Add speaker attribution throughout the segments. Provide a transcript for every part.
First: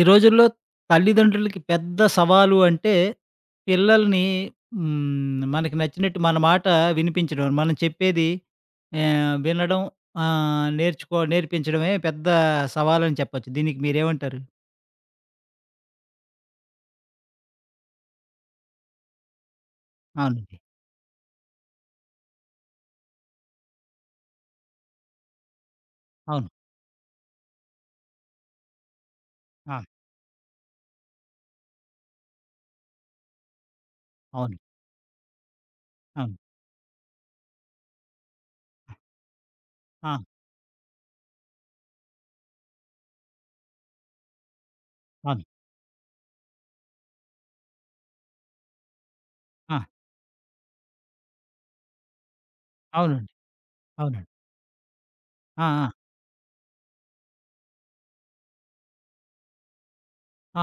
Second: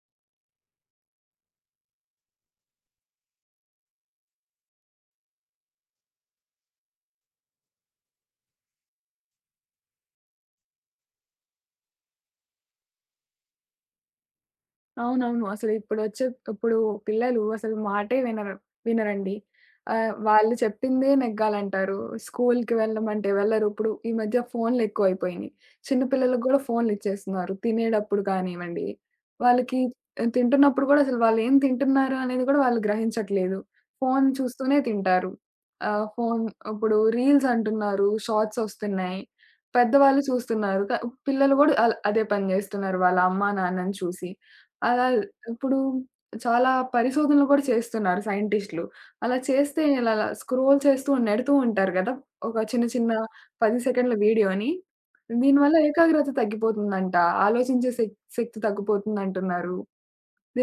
Speaker 1: ఈ రోజుల్లో తల్లిదండ్రులకి పెద్ద సవాలు అంటే పిల్లల్ని మనకి నచ్చినట్టు మన మాట వినిపించడం. మనం చెప్పేది వినడం ఆహ్, నేర్చుకో నేర్పించడమే పెద్ద సవాలని చెప్పొచ్చు. దీనికి మీరేమంటారు?
Speaker 2: అవునవును. అసలిప్పుడొచ్చే ఇప్పుడు వచ్చే ఇప్పుడు పిల్లలు అసలు మాటే వినరండి. వాళ్ళు
Speaker 1: అవునండి.
Speaker 2: చెప్పిందే నెగ్గాలంటారు. స్కూల్‌కి వెళ్ళమంటే వెళ్ళరు. ఇప్పుడు ఈ మధ్య ఫోన్‌లెక్కువైపోయినియి. చిన్న పిల్లలకి
Speaker 1: అవును.
Speaker 2: గూడా ఫోన్‌లిచ్చేస్తున్నారు. తినేటప్పుడు కానివ్వండి,
Speaker 1: ఆ!
Speaker 2: వాళ్ళకి తింటున్నప్పుడు గూడా అసలు వాళ్ళేం తింటున్నారు అనేది గూడా వాళ్ళు గ్రహించట్లేదు. ఫోన్
Speaker 1: అవును.
Speaker 2: చూస్తూనే తింటారు. ఆహ్,
Speaker 1: అవును.
Speaker 2: ఫోన్ ఇప్పుడు రీల్స్ అంటున్నారు, షార్ట్స్ ఒస్తున్నాయి.
Speaker 1: ఆ!
Speaker 2: పెద్దవాళ్ళు చూస్తున్నారు. పిల్లలు గూడా అదే పని జేస్తున్నారు వాళ్ళ అమ్మా, నాన్నని చూసి. అలా
Speaker 1: అవును.
Speaker 2: ఇప్పుడు చాలా పరిశోధనలు కూడా చేస్తున్నారు సైంటిస్టులు. అలా
Speaker 1: ఆ!
Speaker 2: చేస్తే ఇలా అలా స్క్రోల్ చేస్తూ నెడుతూ ఉంటారు గదా! ఒక చిన్న చిన్న
Speaker 1: అవునండి.
Speaker 2: 10 సెకండ్ల
Speaker 1: అవునండి.
Speaker 2: వీడియోని.
Speaker 1: ఆ!
Speaker 2: దీనివల్ల
Speaker 1: ఆ!
Speaker 2: ఏకాగ్రత తగ్గిపోతుందంట. ఆలోచించే శక్తి తగ్గిపోతుందంటున్నారు.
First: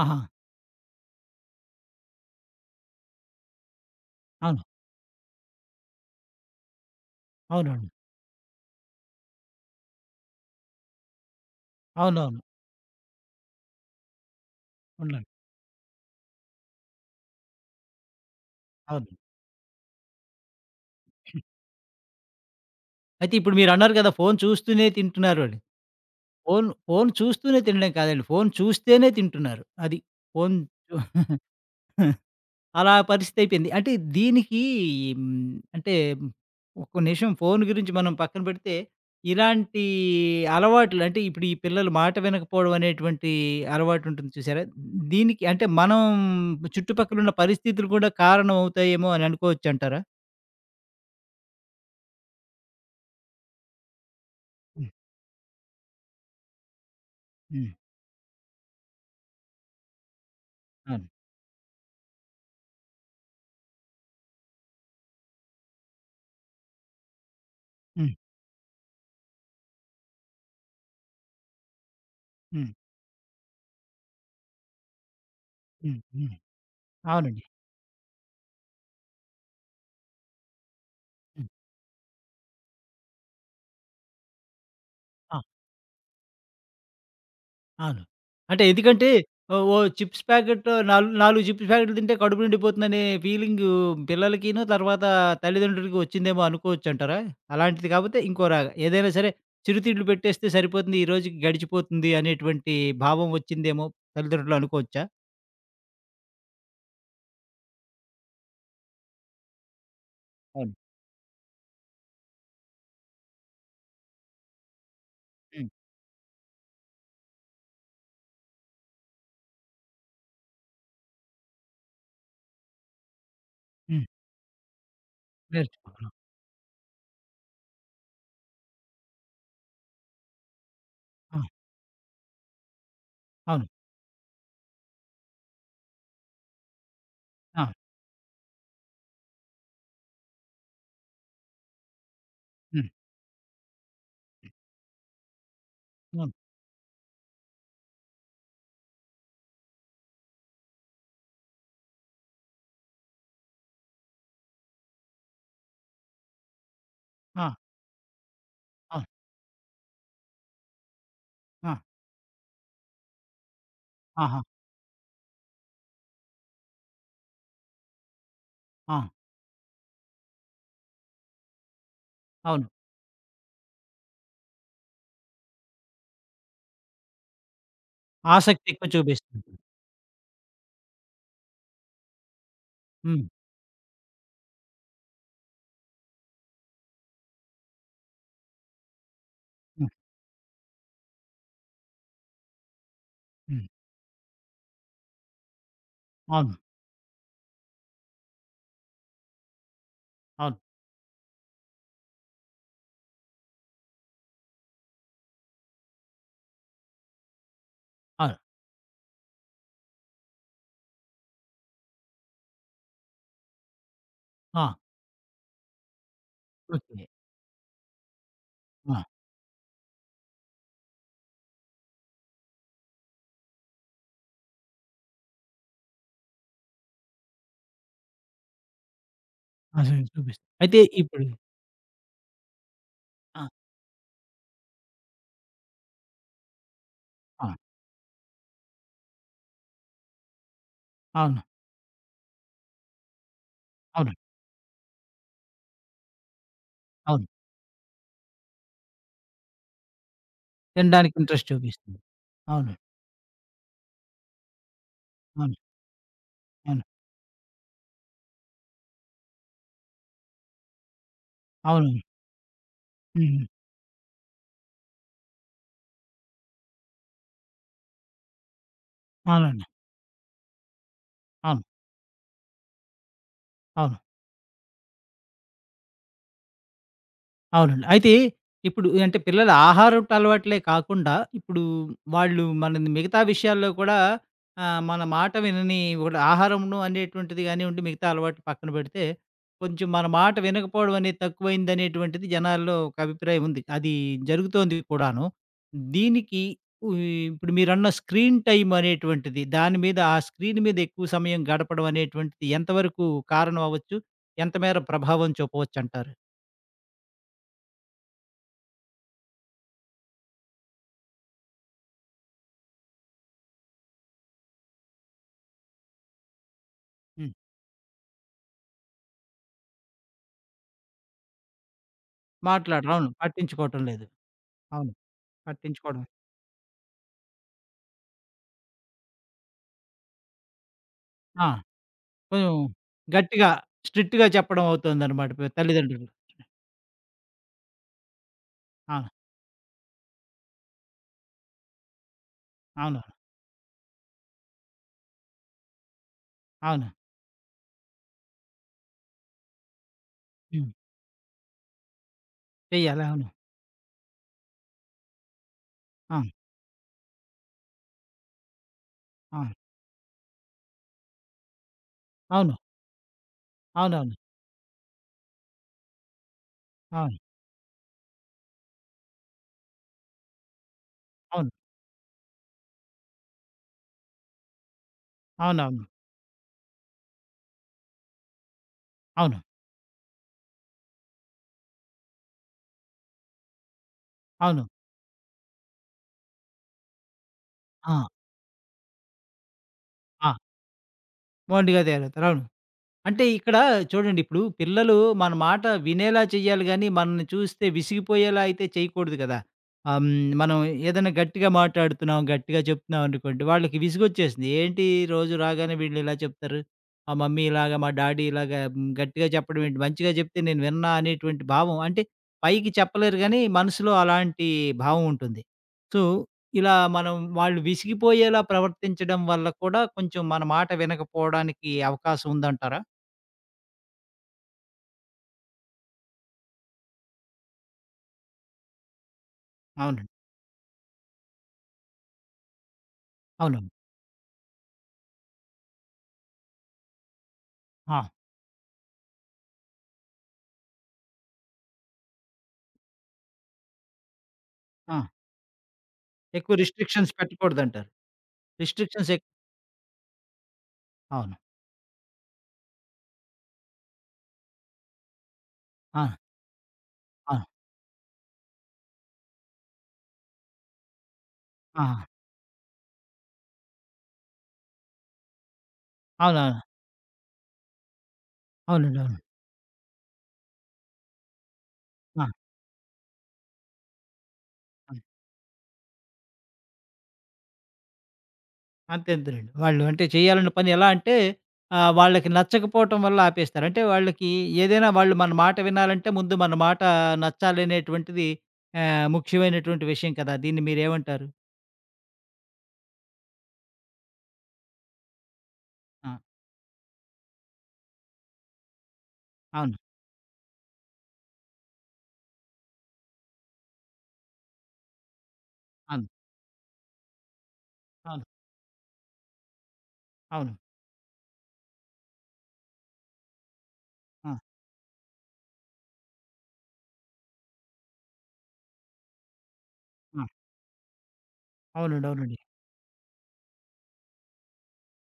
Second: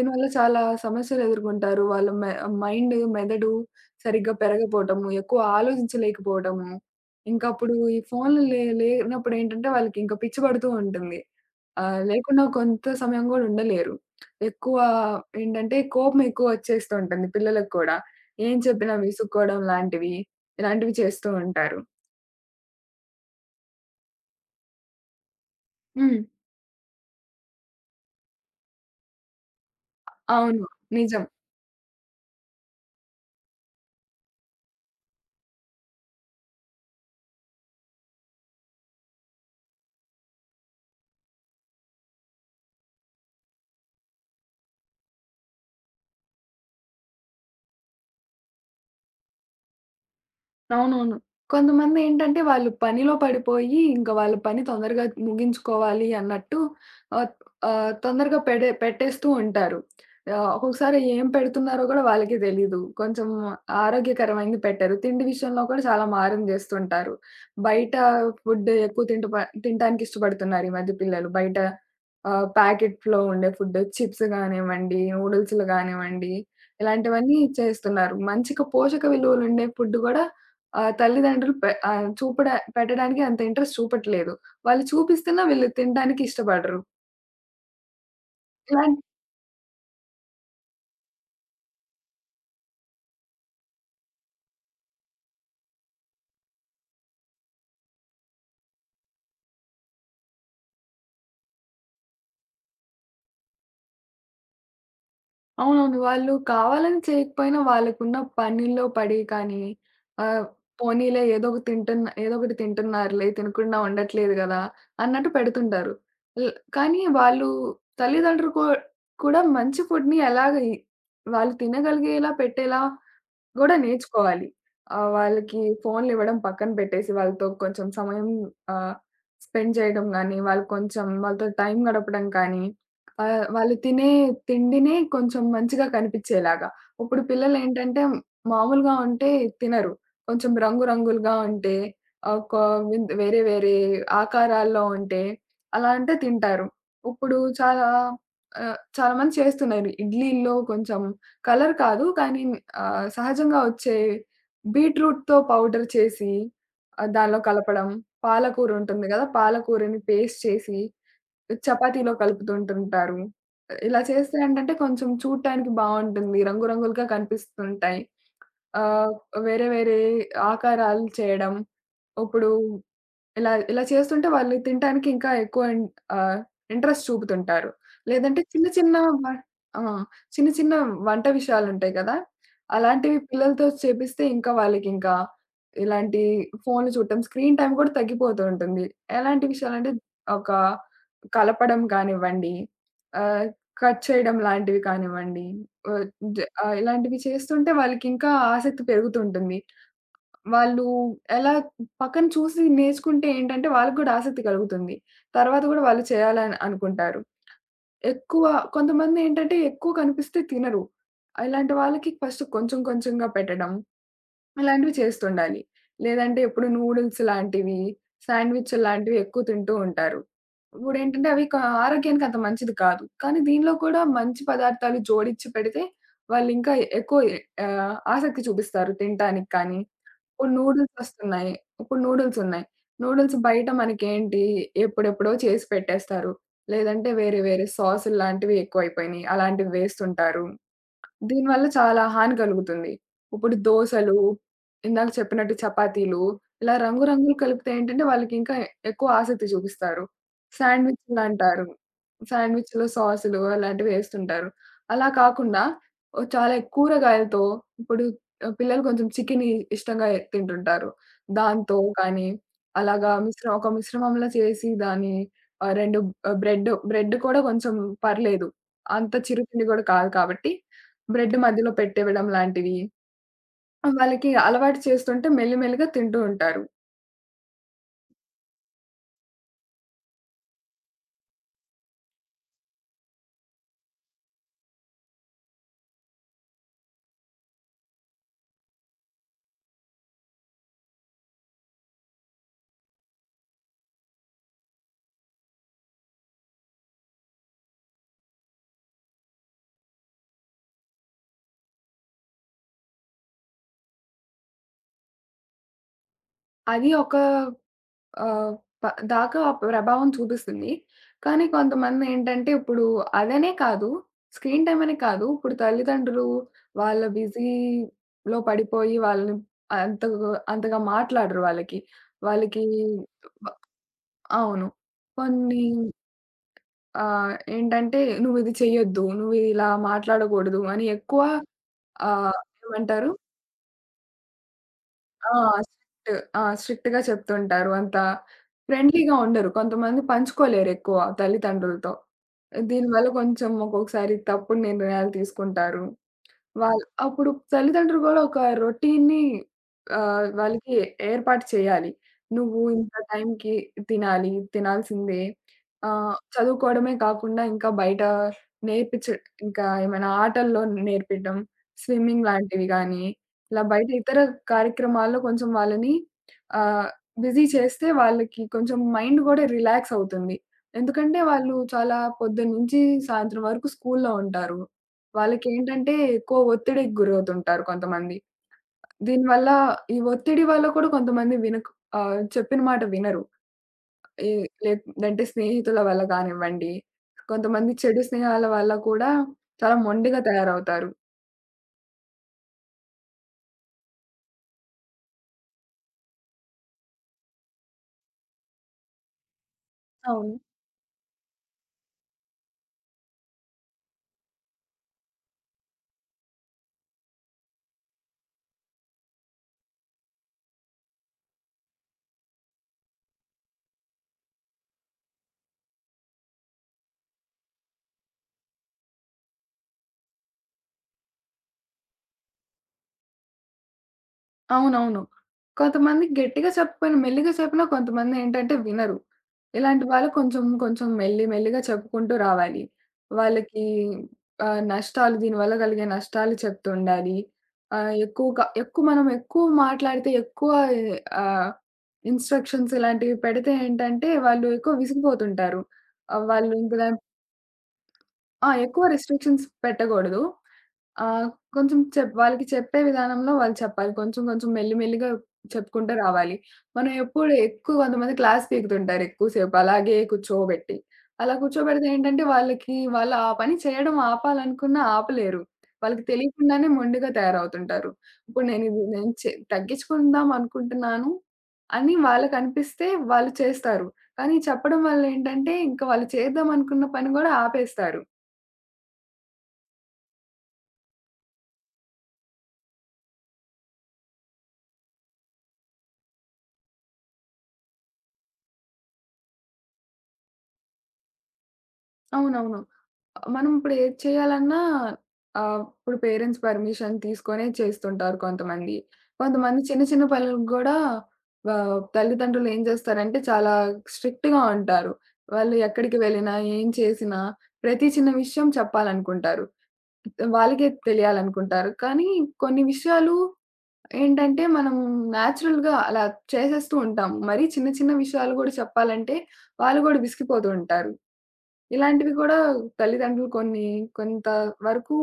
Speaker 1: ఆహా!
Speaker 2: చాలా సమస్యలు ఎదుర్కొంటారు. వాళ్ళ మె మైండ్, మెదడు సరిగ్గా
Speaker 1: అవును.
Speaker 2: పెరగపోవటము, ఎక్కువ ఆలోచించలేకపోవటము. ఇంకా అప్పుడు
Speaker 1: అవునవును.
Speaker 2: ఈ ఫోన్‌లు లేనప్పుడు ఏంటంటే వాళ్ళకి ఇంకా పిచ్చి పడుతూ ఉంటుంది.
Speaker 1: అవునవును.
Speaker 2: లేకుండా కొంత సమయం గూడా ఉండలేరు. ఎక్కువ
Speaker 1: ఉన్నాను.
Speaker 2: ఏంటంటే కోపం ఎక్కువ వచ్చేస్తూ ఉంటుంది పిల్లలకి కూడా. ఏం చెప్పినా
Speaker 1: అవును.
Speaker 2: విసుక్కోవడం లాంటివి, ఇలాంటివి చేస్తూ ఉంటారు.
Speaker 1: అయితే ఇప్పుడు మీరన్నారు కదా! ఫోను చూస్తూనే తింటున్నారని.
Speaker 2: హ్మ్.
Speaker 1: ఫోను చూస్తూనే తినడం కాదండి. ఫోను చూస్తేనే తింటున్నారు. అది. ఫోను
Speaker 2: అవును.
Speaker 1: చు
Speaker 2: నిజం.
Speaker 1: అలా పరిస్థితి అయిపోయింది. అంటే దీనికి అంటే ఒక్క నిమిషం ఫోను గురించి మనం పక్కన పెడితే, ఇలాంటి అలవాట్లు అంటే ఇప్పుడు ఈ పిల్లలు మాట వినకపోవడం అనేటువంటి అలవాటు ఉంటుంది చూసారా? దీనికి అంటే మనం చుట్టుపక్కలున్న పరిస్థితులు కూడా కారణం అవుతాయేమో అని అనుకోవచ్చంటారా?
Speaker 2: అవునవును. కొంతమందేంటంటే వాళ్ళు పనిలో పడిపోయి, ఇంక వాళ్ళ పని
Speaker 1: హ్మ్.
Speaker 2: తొందరగా ముగించుకోవాలి అన్నట్టు ఆహ్,
Speaker 1: హ్మ్.
Speaker 2: ఆహ్, తొందరగా పెట్టేస్తూ ఉంటారు. ఒక్కొక్కసారి
Speaker 1: అవును.
Speaker 2: ఏం పెడుతున్నారో గూడా వాళ్ళకే తెలీదు. కొంచెం ఆరోగ్యకరమైనది పెట్టరు. తిండి విషయంలో కూడా చాలా మారం జేస్తుంటారు. బయట
Speaker 1: హ్మ్.
Speaker 2: ఫుడ్ ఎక్కువ తింటప తినటానికి ఇష్టపడుతున్నారు ఈ మధ్య పిల్లలు. బయట
Speaker 1: హ్మ్.
Speaker 2: ప్యాకెట్‌లో ఉండే ఫుడ్ చిప్స్ గానివ్వండి, నూడిల్స్‌లు
Speaker 1: హ్మ్.
Speaker 2: గానివ్వండి,
Speaker 1: హ్మ్.
Speaker 2: ఇలాంటివన్నీ
Speaker 1: అవునండి.
Speaker 2: చేస్తున్నారు. మంచిగా పోషక విలువలుండే ఫుడ్ గూడా ఆహ్,
Speaker 1: హ్మ్.
Speaker 2: తల్లిదండ్రులు పె ఆహ్, చూపడ పెట్టడానికి అంత ఇంట్రెస్ట్ చూపట్లేదు. వాళ్ళు చూపిస్తున్నా వీళ్ళు తినడానికి ఇష్టపడరు.
Speaker 1: అవును. అంటే
Speaker 2: ఇలాం
Speaker 1: ఎందుకంటే ఓహ్! ఓ చిప్స్ ప్యాకెట్ నాలు 4 చిప్స్ ప్యాకెట్లు తింటే కడుపు నిండిపోతుందనే ఫీలింగు పిల్లలకిను, తర్వాత తల్లిదండ్రులకి వచ్చిందేమో అనుకోవచ్చంటారా? అలాంటిది కాపోతే ఇంకోలాగా ఏదైనా సరే చిరుతిళ్ళు పెట్టేస్తే సరిపోతుంది. ఈ రోజుకి గడిచిపోతుంది అనేటువంటి భావం వచ్చిందేమో తల్లిదండ్రులు అనుకోవచ్చా?
Speaker 2: అవునవును. వాళ్ళు కావాలని చేయకపోయినా వాళ్ళకున్న పనిలో పడి కానీ ఆహ్,
Speaker 1: అవును.
Speaker 2: పోనీలే ఏదో ఒకటి తింటున్నారులే తినకుండా ఉండట్లేదు గదా! అన్నట్టు
Speaker 1: హ్మ్.
Speaker 2: పెడుతుంటారు. ల్ కానీ తల్లిదండ్రులు కూడా మంచి ఫుడ్‌ని ఎలాగ ఇ వాళ్ళు తినగలిగేలా పెట్టేలా గూడా
Speaker 1: హ్మ్.
Speaker 2: నేర్చుకోవాలి. వాళ్ళకి
Speaker 1: నేర్చుకోవాలి.
Speaker 2: ఫోన్‌లివ్వడం పక్కన పెట్టేసి, వాళ్ళతో కొంచెం ఆహ్, స్పెండ్ చేయడం గానీ, వాళ్ళు కొంచెం
Speaker 1: ఆ!
Speaker 2: వాళ్ళతో టైం గడపడం కానీ, ఆహ్,
Speaker 1: అవును.
Speaker 2: వాళ్ళు తినే తిండినే కొంచెం మంచిగా కనిపిచ్చేలాగా. ఇప్పుడు
Speaker 1: ఆ!
Speaker 2: పిల్లలేంటంటే మామూలుగా ఉంటే తినరు. కొంచెం రంగు రంగులుగా ఉంటే, ఆహ్, ఒక
Speaker 1: హ్మ్.
Speaker 2: వింత్ వేరే వేరే ఆకారాల్లో ఉంటే, అలా అంటే
Speaker 1: అవును.
Speaker 2: తింటారు. ఇప్పుడు చాలా మంది చేస్తున్నారు. ఇడ్లీల్లో కొంచెం కలర్ కాదు. కానీ సహజంగా వచ్చే బీట్రూట్‌తో పౌడర్ చేసి దానిలో
Speaker 1: ఆ!
Speaker 2: కలపడం. పాలకూర
Speaker 1: ఆ!
Speaker 2: ఉంటుంది గదా! పాలకూరని పేస్ట్ చేసి
Speaker 1: ఆ!
Speaker 2: చపాతీలో కలుపుతుంటుంటారు. ఇలా చేస్తే
Speaker 1: ఆహా!
Speaker 2: ఏంటంటే కొంచెం చూడటానికి బావుంటుంది. రంగురంగులుగా కనిపిస్తుంటాయి.
Speaker 1: ఆ!
Speaker 2: ఆహ్, వేరే వేరే ఆకారాలు చేయడం. ఇప్పుడు
Speaker 1: అవును.
Speaker 2: ఇలా చేస్తుంటే వాళ్ళు తినటానికి ఇంకా ఎక్కువ ఆహ్, ఇంట్రెస్ట్ చూపుతుంటారు. లేదంటే
Speaker 1: ఆసక్తి
Speaker 2: చిన్న
Speaker 1: ఎక్కువ
Speaker 2: చిన్న వ
Speaker 1: చూపిస్తుంది.
Speaker 2: ఆ! చిన్న చిన్న వంట విషయాలుంటాయి కదా! అలాంటివి
Speaker 1: హ్మ్.
Speaker 2: పిల్లలతో చేపిస్తే ఇంకా వాళ్ళకింకా ఇలాంటి ఫోన్‌లు చూడటం, స్క్రీన్ టైమ్ కూడా తగ్గిపోతూ ఉంటుంది. ఎలాంటి
Speaker 1: హ్మ్.
Speaker 2: విషయాలంటే ఒక కలపడం కానివ్వండి, ఆహ్,
Speaker 1: హ్మ్.
Speaker 2: కట్ చేయడం లాంటివి కానివ్వండి, ఆహ్, జ
Speaker 1: అవును.
Speaker 2: ఇలాంటివి చేస్తుంటే వాళ్ళకింకా ఆసక్తి పెరుగుతూ ఉంటుంది.
Speaker 1: అవును.
Speaker 2: వాళ్ళు ఎలా పక్కన చూసి నేర్చుకుంటే ఏంటంటే వాళ్ళకి గూడా ఆసక్తి కలుగుతుంది. తర్వాత గూడా వాళ్ళు చేయాలని అనుకుంటారు.
Speaker 1: అవును.
Speaker 2: ఎక్కువ కొంతమంది ఏంటంటే ఎక్కువ కనిపిస్తే తినరు. ఇలాంటి వాళ్ళకి ఫస్ట్ కొంచెం కొంచెంగా పెట్టడం
Speaker 1: ఆ!
Speaker 2: ఇలాంటివి చేస్తుండాలి. లేదంటే ఇప్పుడు
Speaker 1: ఓకే.
Speaker 2: నూడిల్స్ లాంటివి, శాండ్‌విచ్‌లు
Speaker 1: ఆ!
Speaker 2: లాంటివి ఎక్కువ తింటూ ఉంటారు. ఇప్పుడేంటంటే అవి క ఆరోగ్యానికి అంత మంచిది కాదు. కానీ దీనిలో కూడా మంచి పదార్థాలు జోడించి పెడితే వాళ్ళింకా ఎక్కువ ఆసక్తి చూపిస్తారు తినటానికి. కానీ
Speaker 1: అసలు చూపిస్తుంది.
Speaker 2: ఇప్పుడు
Speaker 1: అయితే ఇప్పుడు
Speaker 2: నూడిల్సొస్తున్నాయి. ఇప్పుడు నూడిల్సున్నాయి. నూడిల్స్
Speaker 1: ఆ!
Speaker 2: బయట మనకేంటి ఎప్పుడెప్పుడో చేసి పెట్టేస్తారు. లేదంటే వేరే
Speaker 1: ఆ!
Speaker 2: వేరే సాసుల్లాంటివి ఎక్కువైపోయినియి. అలాంటివి వేస్తుంటారు.
Speaker 1: అవును.
Speaker 2: దీనివల్ల చాలా హాని కలుగుతుంది. ఇప్పుడు
Speaker 1: అవును.
Speaker 2: దోసలు, ఇందాక చెప్పినట్టు చపాతీలు ఇలా రంగు
Speaker 1: అవును.
Speaker 2: రంగులు కలిపితే ఏంటంటే వాళ్ళకింకా ఎక్కువ ఆసక్తి చూపిస్తారు.
Speaker 1: తినడానికి ఇంట్రెస్ట్
Speaker 2: శాండ్‌విచ్‌లంటారు.
Speaker 1: చూపిస్తుంది. అవును.
Speaker 2: శాండ్‌విచ్‌లో సాసులు అలాంటివి ఏస్తుంటారు. అలా
Speaker 1: అవును.
Speaker 2: కాకుండా ఓ చాలా
Speaker 1: అవును.
Speaker 2: కూరగాయలతో ఇప్పుడు పిల్లలు కొంచెం చికెన్ ఇ ఇష్టంగా తింటుంటారు. దాంతో
Speaker 1: అవును.
Speaker 2: కానీ అలాగా
Speaker 1: హ్మ్.
Speaker 2: మిశ్రమంలా చేసి దాన్ని ఆహ్, 2 ఆహ్, బ్రెడ్ బ్రెడ్ కూడా కొంచెం పర్లేదు. అంత
Speaker 1: అవునండి.
Speaker 2: చిరుతిండి గూడా కాదు కాబట్టి బ్రెడ్
Speaker 1: అవును.
Speaker 2: మధ్యలో పెట్టేవ్వడం లాంటివి. ఆ,
Speaker 1: అవును.
Speaker 2: వాళ్ళకి అలవాటు చేస్తుంటే మెల్లిమెల్లిగా తింటూ ఉంటారు.
Speaker 1: అవునండి. అయితే ఇప్పుడు అంటే పిల్లల ఆహారపు అలవాట్లే కాకుండా, ఇప్పుడు వాళ్ళు మన మిగతా విషయాల్లో కూడా మన మాట వినని ఒకటి ఆహారమును అనేటువంటిది గానివ్వండి, మిగతా అలవాటు పక్కన పెడితే, కొంచెం మన మాట వినకపోవడం అనేది తక్కువైందనేటువంటిది జనాల్లో ఒక అభిప్రాయం ఉంది. అది జరుగుతోంది కూడాను. దీనికి ఉ ఇప్పుడు మీరన్న స్క్రీన్ టైమ్ అనేటువంటిది, దాని మీద ఆ స్క్రీన్ మీద ఎక్కువ సమయం గడపడం అనేటువంటిది ఎంతవరకు కారణం అవ్వచ్చు? ఎంత మేర ప్రభావం చూపవచ్చంటారు?
Speaker 2: అది ఒక ఆహ్, ప దాకా ఆ ప్రభావం చూపిస్తుంది. కానీ కొంతమందేంటంటే ఇప్పుడు అదనే కాదు, స్క్రీన్ టైమ్ అనే కాదు. ఇప్పుడు తల్లిదండ్రులు వాళ్ళ బిజీలో పడిపోయి వాళ్ళని అంతగా అంతగా మాట్లాడరు వాళ్ళకి. వాళ్ళకి
Speaker 1: మాట్లాడరు. అవును.
Speaker 2: వ
Speaker 1: పట్టించుకోవటం లేదు.
Speaker 2: అవును.
Speaker 1: అవును.
Speaker 2: కొన్ని
Speaker 1: పట్టించుకోవడం
Speaker 2: ఏంటంటే "నువ్విది చెయ్యొద్దు, నువ్వు ఇలా మాట్లాడకూడదు" అని ఎక్కువ
Speaker 1: ఆ!
Speaker 2: ఆహ్,
Speaker 1: కొంచెం
Speaker 2: ఏమంటారు
Speaker 1: గట్టిగా, స్ట్రిక్ట్‌గా చెప్పడం అవుతుందనమాట
Speaker 2: ఆ!
Speaker 1: తల్లిదండ్రులు.
Speaker 2: స్ట్రిక్ట్. ఆ! స్ట్రిక్ట్‌గా చెప్తుంటారు. అంత
Speaker 1: ఆ!
Speaker 2: ఫ్రెండ్లీగా ఉండరు. కొంతమంది పంచుకోలేరెక్కువ తల్లిదండ్రులతో.
Speaker 1: అవును.
Speaker 2: దీనివల్ల కొంచెం ఒక్కొక్కసారి తప్పుడు నిర్ణయాలు తీసుకుంటారు. వాళ్ళు
Speaker 1: అవును.
Speaker 2: అప్పుడు తల్లిదండ్రులు గూడా ఒక రొటీన్‌ని
Speaker 1: హ్మ్.
Speaker 2: వాళ్ళకి ఏర్పాటు చేయాలి. నువ్వు ఇంత
Speaker 1: చెయ్యాలి. అవును.
Speaker 2: టైంకి తినాలి, తినాల్సిందే.
Speaker 1: ఆ!
Speaker 2: చదువుకోవడమే కాకుండా ఇంకా బయట నేర్పించ
Speaker 1: ఆ!
Speaker 2: ఇంకా ఏమైనా ఆటల్లో నేర్పియటం, స్విమ్మింగ్
Speaker 1: అవును.
Speaker 2: లాంటివి గానీ, ఇలా బయట
Speaker 1: అవునవును.
Speaker 2: ఇతర కార్యక్రమాల్లో కొంచెం వాళ్ళని ఆహ్,
Speaker 1: అవును.
Speaker 2: బిజీ చేస్తే వాళ్ళకి కొంచెం మైండ్ గూడా రిలాక్స్ అవుతుంది. ఎందుకంటే
Speaker 1: అవును.
Speaker 2: వాళ్ళు చాలా పొద్దున్నుంచి సాయంత్రం వరకు స్కూల్లో ఉంటారు.
Speaker 1: అవునవును.
Speaker 2: వాళ్ళకేంటంటే ఎక్కువ ఒత్తిడికి గురవుతుంటారు కొంతమంది.
Speaker 1: అవును.
Speaker 2: దీనివల్ల ఈ ఒత్తిడి వల్ల కూడా కొంతమంది చెప్పిన మాట వినరు. ఈ
Speaker 1: అవును.
Speaker 2: లేదంటే స్నేహితుల వల్ల కానివ్వండి, కొంతమంది చెడు
Speaker 1: ఆ!
Speaker 2: స్నేహాల వల్ల కూడా చాలా మొండిగా
Speaker 1: ఆ!
Speaker 2: తయారవుతారు.
Speaker 1: మొండిగా తయారవుతారు. అవును. అంటే ఇక్కడ చూడండి, ఇప్పుడు పిల్లలు మన మాట వినేలా చేయాలి గానీ, మనల్ని చూస్తే విసిగిపోయేలా అయితే చేయకూడదు కదా! ఆహ్, హ్మ్.
Speaker 2: అవును.
Speaker 1: మనం ఏదైనా గట్టిగా మాట్లాడుతున్నాం, గట్టిగా చెప్తున్నాం అనుకోండి, వాళ్ళకి విసుగొచ్చేస్తుంది. ఏంటి రోజు రాగానే వీళ్ళు ఇలా చెప్తారు. మా మమ్మీ ఇలాగా, మా డాడీ ఇలాగా గట్టిగా చెప్పడం ఏంటి, మంచిగా చెప్తే నేను విననా అనేటువంటి భావం అంటే పైకి చెప్పలేరు గానీ, మనసులో అలాంటి భావం ఉంటుంది. సో, ఇలా మనం వాళ్ళు విసిగిపోయేలా ప్రవర్తించడం వల్ల కూడా కొంచెం మన మాట వినకపోవడానికి అవకాశం ఉందంటారా?
Speaker 2: అవునవును. కొంతమంది గట్టిగా చెప్పకపోయినా, మెల్లిగా చెప్పినా కొంతమందేంటంటే వినరు. ఇలాంటి వాళ్ళు
Speaker 1: అవునండి.
Speaker 2: కొంచెం, కొంచెం మెల్లి మెల్లిగా చెప్పుకుంటూ రావాలి. వాళ్ళకి
Speaker 1: అవునవును.
Speaker 2: ఆహ్, నష్టాలు దీనివల్ల కలిగే నష్టాలు చెప్తుండాలి. ఆహ్,
Speaker 1: ఆ!
Speaker 2: ఎక్కువగా ఎక్కువ మనం ఎక్కువ మాట్లాడితే ఆహ్, ఇన్‌స్ట్రక్షన్స్ ఇలాంటివి పెడితే ఏంటంటే, వాళ్ళు ఎక్కువ
Speaker 1: ఆ!
Speaker 2: విసిగిపోతుంటారు. ఆహ్,
Speaker 1: ఎక్కువ
Speaker 2: వాళ్ళు ఇంక దాని
Speaker 1: రిస్ట్రిక్షన్స్ పెట్టకూడదంటారు.
Speaker 2: ఆ! ఎక్కువ
Speaker 1: రిస్ట్రిక్షన్స్ ఎక్
Speaker 2: రిస్ట్రిక్షన్స్ పెట్టగూడదు. ఆహ్,
Speaker 1: అవును.
Speaker 2: కొంచెం వాళ్ళకి చెప్పే విధానంలో వాళ్ళు చెప్పాలి. కొంచెం కొంచెం మెల్లి మెల్లిగా చెప్పుకుంటూ
Speaker 1: ఆ!
Speaker 2: రావాలి. మనం ఎప్పుడు
Speaker 1: ఆ!
Speaker 2: ఎక్కువ కొంతమంది క్లాస్ పీకుతుంటారు ఎక్కువసేపు అలాగే కూర్చోబెట్టి. అలా
Speaker 1: ఆ!
Speaker 2: కూర్చోబెడితే ఏంటంటే వాళ్ళకి వాళ్ళు ఆ పని చేయడం ఆపాలనుకున్నా ఆపలేరు. వాళ్ళకి
Speaker 1: అవునవును.
Speaker 2: తెలియకుండానే మొండిగా తయారవుతుంటారు. ఇప్పుడు నేనిది
Speaker 1: అవునండి.
Speaker 2: నేను
Speaker 1: అవును.
Speaker 2: చె తగ్గించుకుందాం అనుకుంటున్నాను అని
Speaker 1: ఆ!
Speaker 2: వాళ్ళకనిపిస్తే వాళ్ళు చేస్తారు. కానీ చెప్పడం
Speaker 1: ఆ!
Speaker 2: వల్ల ఏంటంటే ఇంకా వాళ్ళు చేద్దాం అనుకున్న పని గూడా ఆపేస్తారు.
Speaker 1: అంతే అంతేనండి. వాళ్ళు అంటే చేయాలన్న పని ఎలా అంటే వాళ్ళకి నచ్చకపోవటం వల్ల ఆపేస్తారు. అంటే వాళ్ళకి ఏదైనా వాళ్ళు మన మాట వినాలంటే ముందు మన మాట నచ్చాలి అనేటువంటిది ముఖ్యమైనటువంటి విషయం కదా! దీన్ని మీరేమంటారు?
Speaker 2: అవునవును. మనం ఇప్పుడు ఏది చేయాలన్నా ఇప్పుడు
Speaker 1: ఆ!
Speaker 2: పేరెంట్స్ పర్మిషన్ తీసుకొనే చేస్తుంటారు కొంతమంది. కొంతమంది
Speaker 1: అవును.
Speaker 2: చిన్న చిన్న పనులకు గూడా తల్లిదండ్రులు ఏం చేస్తారంటే చాలా స్ట్రిక్ట్‌గా ఉంటారు. వాళ్ళు ఎక్కడికి
Speaker 1: అవును.
Speaker 2: వెళ్ళినా, ఏం చేసినా ప్రతి చిన్న
Speaker 1: అవును.
Speaker 2: విషయం చెప్పాలనుకుంటారు.
Speaker 1: అవును.
Speaker 2: వాళ్ళకే తెలియాలనుకుంటారు. కానీ కొన్ని విషయాలు
Speaker 1: ఆ!
Speaker 2: ఏంటంటే మనం నేచురల్‌గా అలా చేసేస్తూ ఉంటాం. మరీ చిన్న చిన్న విషయాలు గూడా చెప్పాలంటే వాళ్ళు గూడా
Speaker 1: ఆ!
Speaker 2: విసిగిపోతూ ఉంటారు.
Speaker 1: అవునండి.
Speaker 2: ఇలాంటివి
Speaker 1: అవునండి.
Speaker 2: కూడా తల్లిదండ్రులు కొన్ని కొంత వరకు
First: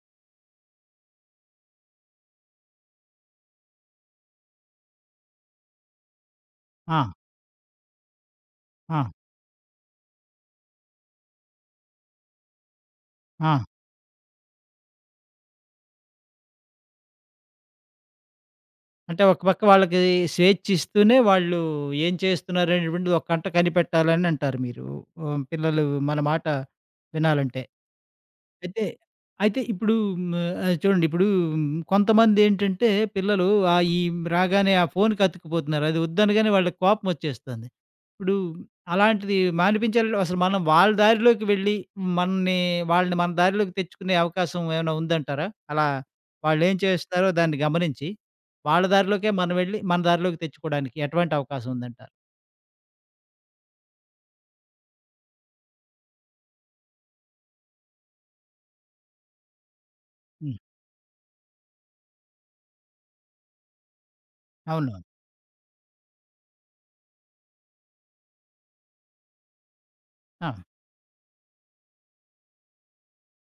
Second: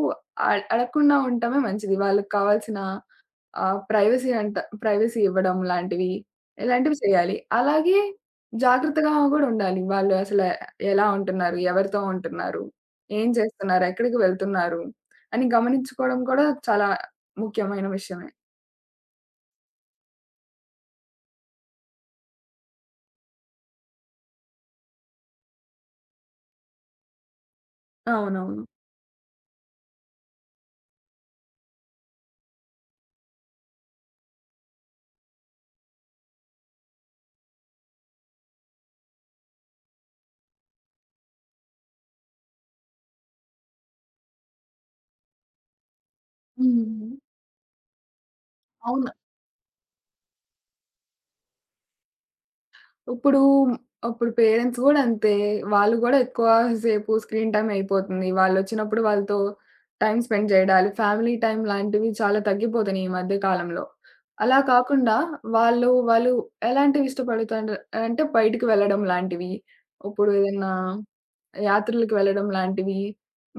Speaker 2: అడగకుండా ఉండటమే మంచిది. వాళ్ళకి కావాల్సిన ఆహ్, ప్రైవసీ అంట ప్రైవసీ ఇవ్వడం లాంటివి, ఇలాంటివి
Speaker 1: ఆ!
Speaker 2: చేయాలి. అలాగే
Speaker 1: ఆ!
Speaker 2: జాగ్రత్తగా గూడా ఉండాలి. వాళ్ళు అసలు ఎలా ఉంటున్నారు? ఎవరితో ఉంటున్నారు? ఏం
Speaker 1: ఆ!
Speaker 2: చేస్తున్నారు? ఎక్కడికి వెళ్తున్నారు? అని గమనించుకోవడం కూడా చాలా ముఖ్యమైన విషయమే.
Speaker 1: అంటే ఒక పక్క వాళ్ళకి స్వేచ్ఛ ఇస్తూనే వాళ్ళు ఏం చేస్తున్నారనేటువంటిది ఒక కంట కనిపెట్టాలని అంటారు మీరు. పిల్లలు మన మాట వినాలంటే.
Speaker 2: అవునవును.
Speaker 1: అయితే, అయితే ఇప్పుడు హ్మ్. చూడండి ఇప్పుడు కొంతమందేంటంటే పిల్లలు ఈ రాగానే ఆ ఫోన్‌కి అతుక్కుపోతున్నారు. అది వద్దనగానే వాళ్ళకి కోపం వచ్చేస్తుంది. ఇప్పుడు అలాంటిది మానిపించాలంటే అసలు మనం వాళ్ళ దారిలోకి వెళ్ళి మనని వాళ్ళని మన దారిలోకి తెచ్చుకునే అవకాశం ఏమైనా ఉందంటారా? అలా వాళ్ళేం
Speaker 2: హ్మ్.
Speaker 1: చేస్తారో దాన్ని గమనించి, వాళ్ళ దారిలోకే మనం వెళ్ళి మన దారిలోకి తెచ్చుకోవడానికి ఎటువంటి అవకాశం ఉందంటారు?
Speaker 2: ఇప్పుడు అప్పుడు పేరెంట్స్ గూడా అంతే. వాళ్ళు గూడా ఎక్కువ సేపు స్క్రీన్ టైమ్ అయిపోతుంది. వాళ్ళొచ్చినప్పుడు వాళ్ళతో టైమ్ స్పెండ్
Speaker 1: హ్మ్.
Speaker 2: జేయడాలు, ఫ్యామిలీ టైమ్ లాంటివి చాలా తగ్గిపోతున్నాయి ఈ మధ్య కాలంలో. అలా
Speaker 1: అవునవును.
Speaker 2: కాకుండా వాళ్ళు ఎలాంటివి ఇష్టపడుతాండ్ర అంటే బయటికి వెళ్ళడం లాంటివి. ఇప్పుడు
Speaker 1: ఆ!
Speaker 2: ఏదన్నా యాత్రలకు వెళ్ళడం లాంటివి,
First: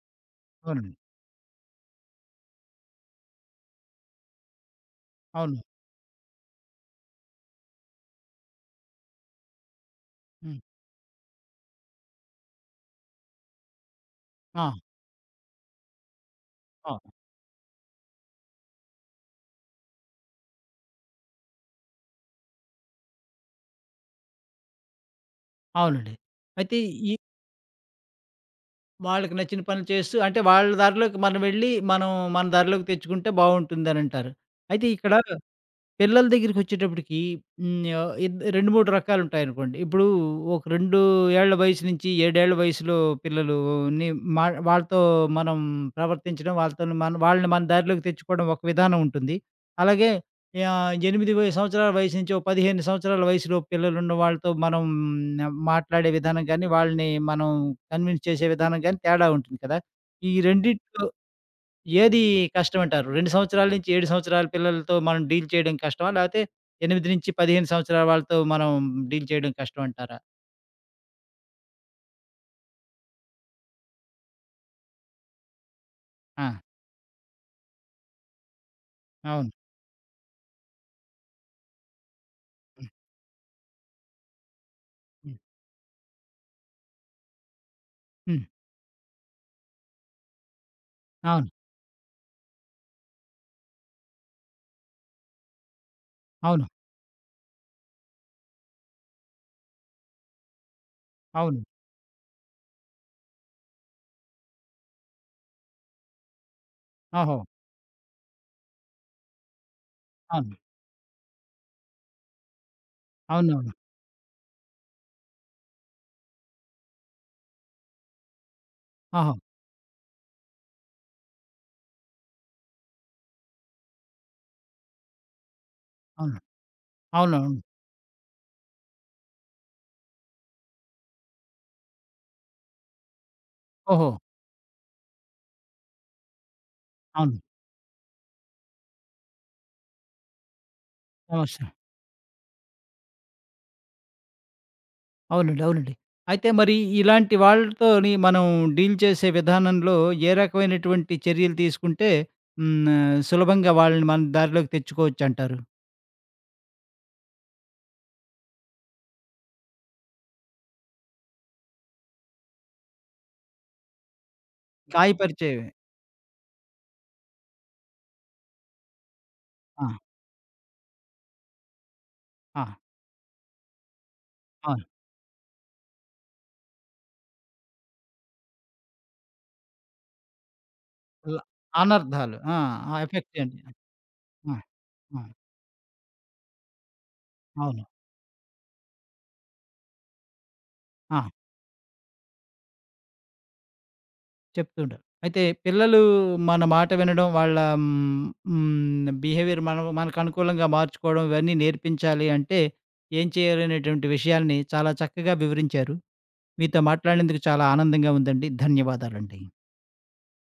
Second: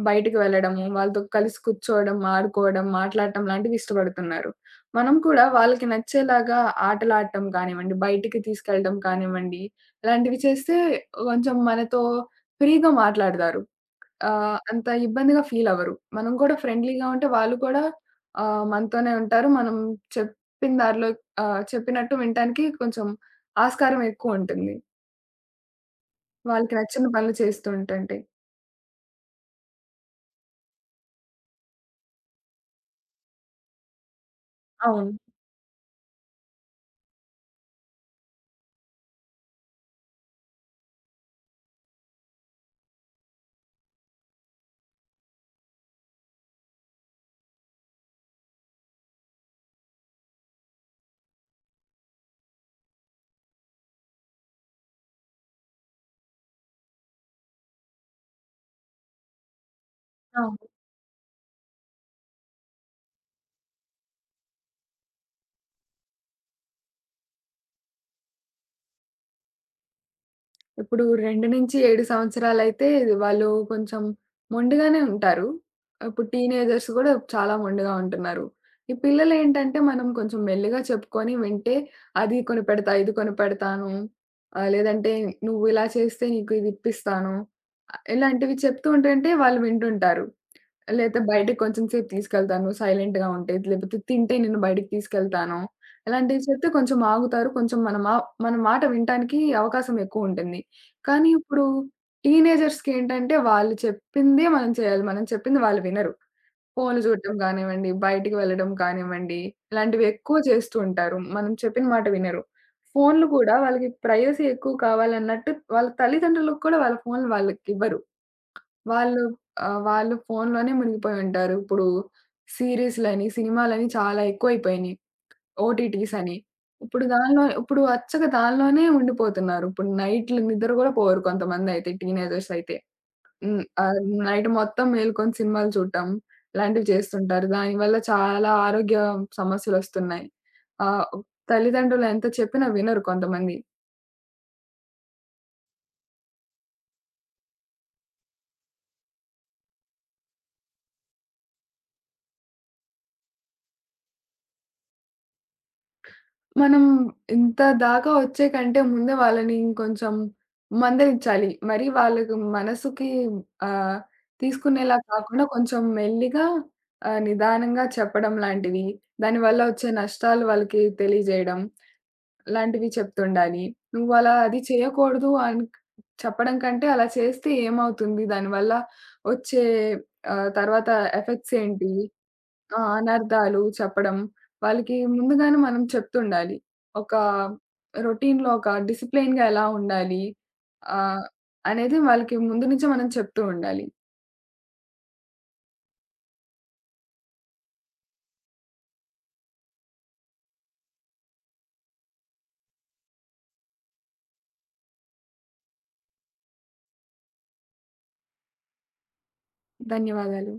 Speaker 2: బయటకి వెళ్ళడము,
Speaker 1: అవునండి.
Speaker 2: వాళ్ళతో కలిసి కూర్చోవడం, ఆడుకోవడం, మాట్లాడటం లాంటివి ఇష్టపడుతున్నారు. మనం కూడా
Speaker 1: అవును.
Speaker 2: వాళ్ళకి నచ్చేలాగా ఆటలాడటం కానివ్వండి, బయటికి తీసుకెళ్ళడం కానివ్వండి, ఇలాంటివి
Speaker 1: హ్మ్.
Speaker 2: చేస్తే కొంచెం మనతో ఫ్రీగా మాట్లాడతారు.
Speaker 1: ఆ!
Speaker 2: అంత ఇబ్బందిగా ఫీల్ అవ్వరు. మనం కూడా
Speaker 1: ఆ!
Speaker 2: ఫ్రెండ్లీగా ఉంటే వాళ్ళు కూడా మనతోనే ఉంటారు. మనం చెప్పిన దారిలో చెప్పినట్టు వినటానికి కొంచెం ఆస్కారం ఎక్కువ ఉంటుంది.
Speaker 1: అవునండి.
Speaker 2: వాళ్ళకి
Speaker 1: అయితే
Speaker 2: నచ్చిన
Speaker 1: ఈ
Speaker 2: పనులు చేస్తూ ఉంటంటే.
Speaker 1: వాళ్ళకి నచ్చిన పనులు చేస్తూ అంటే వాళ్ళ దారిలోకి మనం వెళ్ళి, మనం మన దారిలోకి తెచ్చుకుంటే బావుంటుందనంటారు. అయితే
Speaker 2: అవును.
Speaker 1: ఇక్కడ పిల్లల దగ్గరికొచ్చేటప్పటికి హ్మ్. ఆహ్, ఇద్ 2, 3 రకాలుంటాయనుకోండి. ఇప్పుడు ఒక 2 ఏళ్ల వయసు నుంచి 7 ఏళ్ల వయసులో పిల్లలుని మా వాళ్ళతో మనం ప్రవర్తించడం, వాళ్ళతోని మన వాళ్ళని మన దారిలోకి తెచ్చుకోవడం ఒక విధానం ఉంటుంది. అలాగే 8 సంవత్సరాల వయసు నుంచి ఓ 15 సంవత్సరాల వయసులో పిల్లలున్న వాళ్ళతో మనం మాట్లాడే విధానం గానీ, వాళ్ళని మనం కన్విన్స్ చేసే విధానం గానీ తేడా ఉంటుంది కదా! ఈ
Speaker 2: అవును.
Speaker 1: రెండిట్లో ఏది కష్టమంటారు? 2 సంవత్సరాల నుంచి 7 సంవత్సరాల పిల్లలతో మనం డీల్ చేయడం కష్టమా? లేపోతే 8-15 సంవత్సరాల వాళ్ళతో మనం డీల్ చేయడం కష్టమంటారా?
Speaker 2: ఇప్పుడు 2-7 సంవత్సరాలైతే వాళ్ళు కొంచెం మొండిగానే ఉంటారు. ఇప్పుడు
Speaker 1: ఆ!
Speaker 2: టీనేజర్స్ గూడా చాలా మొండిగా ఉంటున్నారు. ఈ
Speaker 1: అవును.
Speaker 2: పిల్లలేంటంటే మనం కొంచెం మెల్లిగా చెప్పుకొని వింటే, అది
Speaker 1: హ్మ్.
Speaker 2: కొనిపెడతా, ఇది కొనిపెడతాను. లేదంటే
Speaker 1: హ్మ్.
Speaker 2: నువ్వు ఇలా చేస్తే నీకు ఇది ఇప్పిస్తాను.
Speaker 1: హ్మ్.
Speaker 2: ఇలాంటివి చెప్తూ ఉంటుంటే వాళ్ళు వింటుంటారు. లేతే
Speaker 1: అవును.
Speaker 2: బయటకి కొంచెం సేపు తీసుకెళ్తాను. సైలెంట్‌గా ఉంటే, లేపోతే తింటే నేను బయటికి తీసుకెళ్తాను. ఇలాంటివి
Speaker 1: అవును.
Speaker 2: చెప్తే కొంచెం ఆగుతారు. కొంచెం మన మా మన మాట వినటానికి అవకాశం ఎక్కువుంటుంది. కానీ
Speaker 1: అవును.
Speaker 2: ఇప్పుడు టీనేజర్స్‌కేంటంటే వాళ్ళు చెప్పిందే మనం చేయాలి. మనం చెప్పింది వాళ్ళు వినరు. ఫోన్‌లు చూడటం
Speaker 1: ఓహో!
Speaker 2: కానివ్వండి, బయటికి వెళ్ళడం కానివ్వండి, ఇలాంటివి ఎక్కువ
Speaker 1: అవును.
Speaker 2: చేస్తూ ఉంటారు. మనం చెప్పిన మాట వినరు. ఫోన్‌లు కూడా
Speaker 1: అవునవును.
Speaker 2: వాళ్ళకి ప్రైవసీ ఎక్కువ కావాలన్నట్టు వాళ్ళ తల్లిదండ్రులకు కూడా వాళ్ళ ఫోన్‌లు వాళ్ళకివ్వరు. వాళ్ళు
Speaker 1: ఓహో!
Speaker 2: వాళ్ళు ఫోనులోనే మునిగిపోయి ఉంటారు. ఇప్పుడు సీరీస్‌లని, సినిమాలని చాలా ఎక్కువైపోయినియి. ఓటీటీస్ అని.
Speaker 1: అవును. అవునవును.
Speaker 2: ఇప్పుడు అచ్చగా దానిలోనే ఉండిపోతున్నారు. ఇప్పుడు నైట్‌లు నిద్ర గూడా పోరు కొంతమందయితే టీనేజర్స్ అయితే. హ్మ్. ఆహ్,
Speaker 1: ఓహో!
Speaker 2: నైట్ మొత్తం మేలుకొని సినిమాలు చూడటం ఇలాంటివి
Speaker 1: అవును.
Speaker 2: చేస్తుంటారు. దానివల్ల చాలా ఆరోగ్య సమస్యలొస్తున్నాయి. ఆహ్,
Speaker 1: సమస్య.
Speaker 2: తల్లిదండ్రులు ఎంత చెప్పినా వినరు కొంతమంది.
Speaker 1: అవునండి. అవునండి. అయితే మరి ఇలాంటి వాళ్ళతోని మనం డీల్ చేసే విధానంలో ఏ రకమైనటువంటి చర్యలు తీసుకుంటే హ్మ్. సులభంగా వాళ్ళని మన దారిలోకి తెచ్చుకోవచ్చంటారు?
Speaker 2: మనం ఇంత దాకా వచ్చే కంటే ముందే వాళ్ళని ఇంకొంచెం మందలించాలి. మరి వాళ్ళకి మనసుకి ఆహ్, తీసుకునేలా కాకుండా
Speaker 1: గాయపరిచేవి.
Speaker 2: కొంచెం మెల్లిగా నిదానంగా చెప్పడం లాంటివి, దానివల్ల
Speaker 1: ఆ!
Speaker 2: వచ్చే నష్టాలు వాళ్ళకి తెలియజేయడం
Speaker 1: ఆ!
Speaker 2: లాంటివి చెప్తుండాలి. "నువ్వలా అది
Speaker 1: అవును.
Speaker 2: చేయకూడదు" అని చెప్పడం కంటే "అలా చేస్తే ఏమవుతుంది? దానివల్ల వచ్చే తర్వాత
Speaker 1: ల
Speaker 2: ఎఫెక్ట్స్ ఏంటి?"
Speaker 1: అనర్థాలు. ఆ!
Speaker 2: ఆ!
Speaker 1: ఆ ఎఫెక్ట్ ఏంటి?
Speaker 2: అనర్థాలు చెప్పడం.
Speaker 1: ఆ!
Speaker 2: వాళ్ళకి
Speaker 1: ఆ!
Speaker 2: ముందుగానే మనం చెప్తుండాలి. ఒక
Speaker 1: అవును.
Speaker 2: రొటీన్‌లో ఒక డిసిప్లైన్‌గా ఎలా ఉండాలి?
Speaker 1: ఆ!
Speaker 2: ఆహ్, అనేది వాళ్ళకి ముందు నుంచే మనం చెప్తూ ఉండాలి.
Speaker 1: చెప్తూ ఉంటారు. అయితే పిల్లలు మన మాట వినడం, వాళ్ళ హ్మ్, హ్మ్, బిహేవియర్ మనం మనకు అనుకూలంగా మార్చుకోవడం ఇవన్నీ నేర్పించాలి అంటే ఏం చేయాలనేటువంటి విషయాల్ని చాలా చక్కగా వివరించారు. మీతో మాట్లాడినందుకు చాలా ఆనందంగా ఉందండి. ధన్యవాదాలండి.
Speaker 2: ధన్యవాదాలు.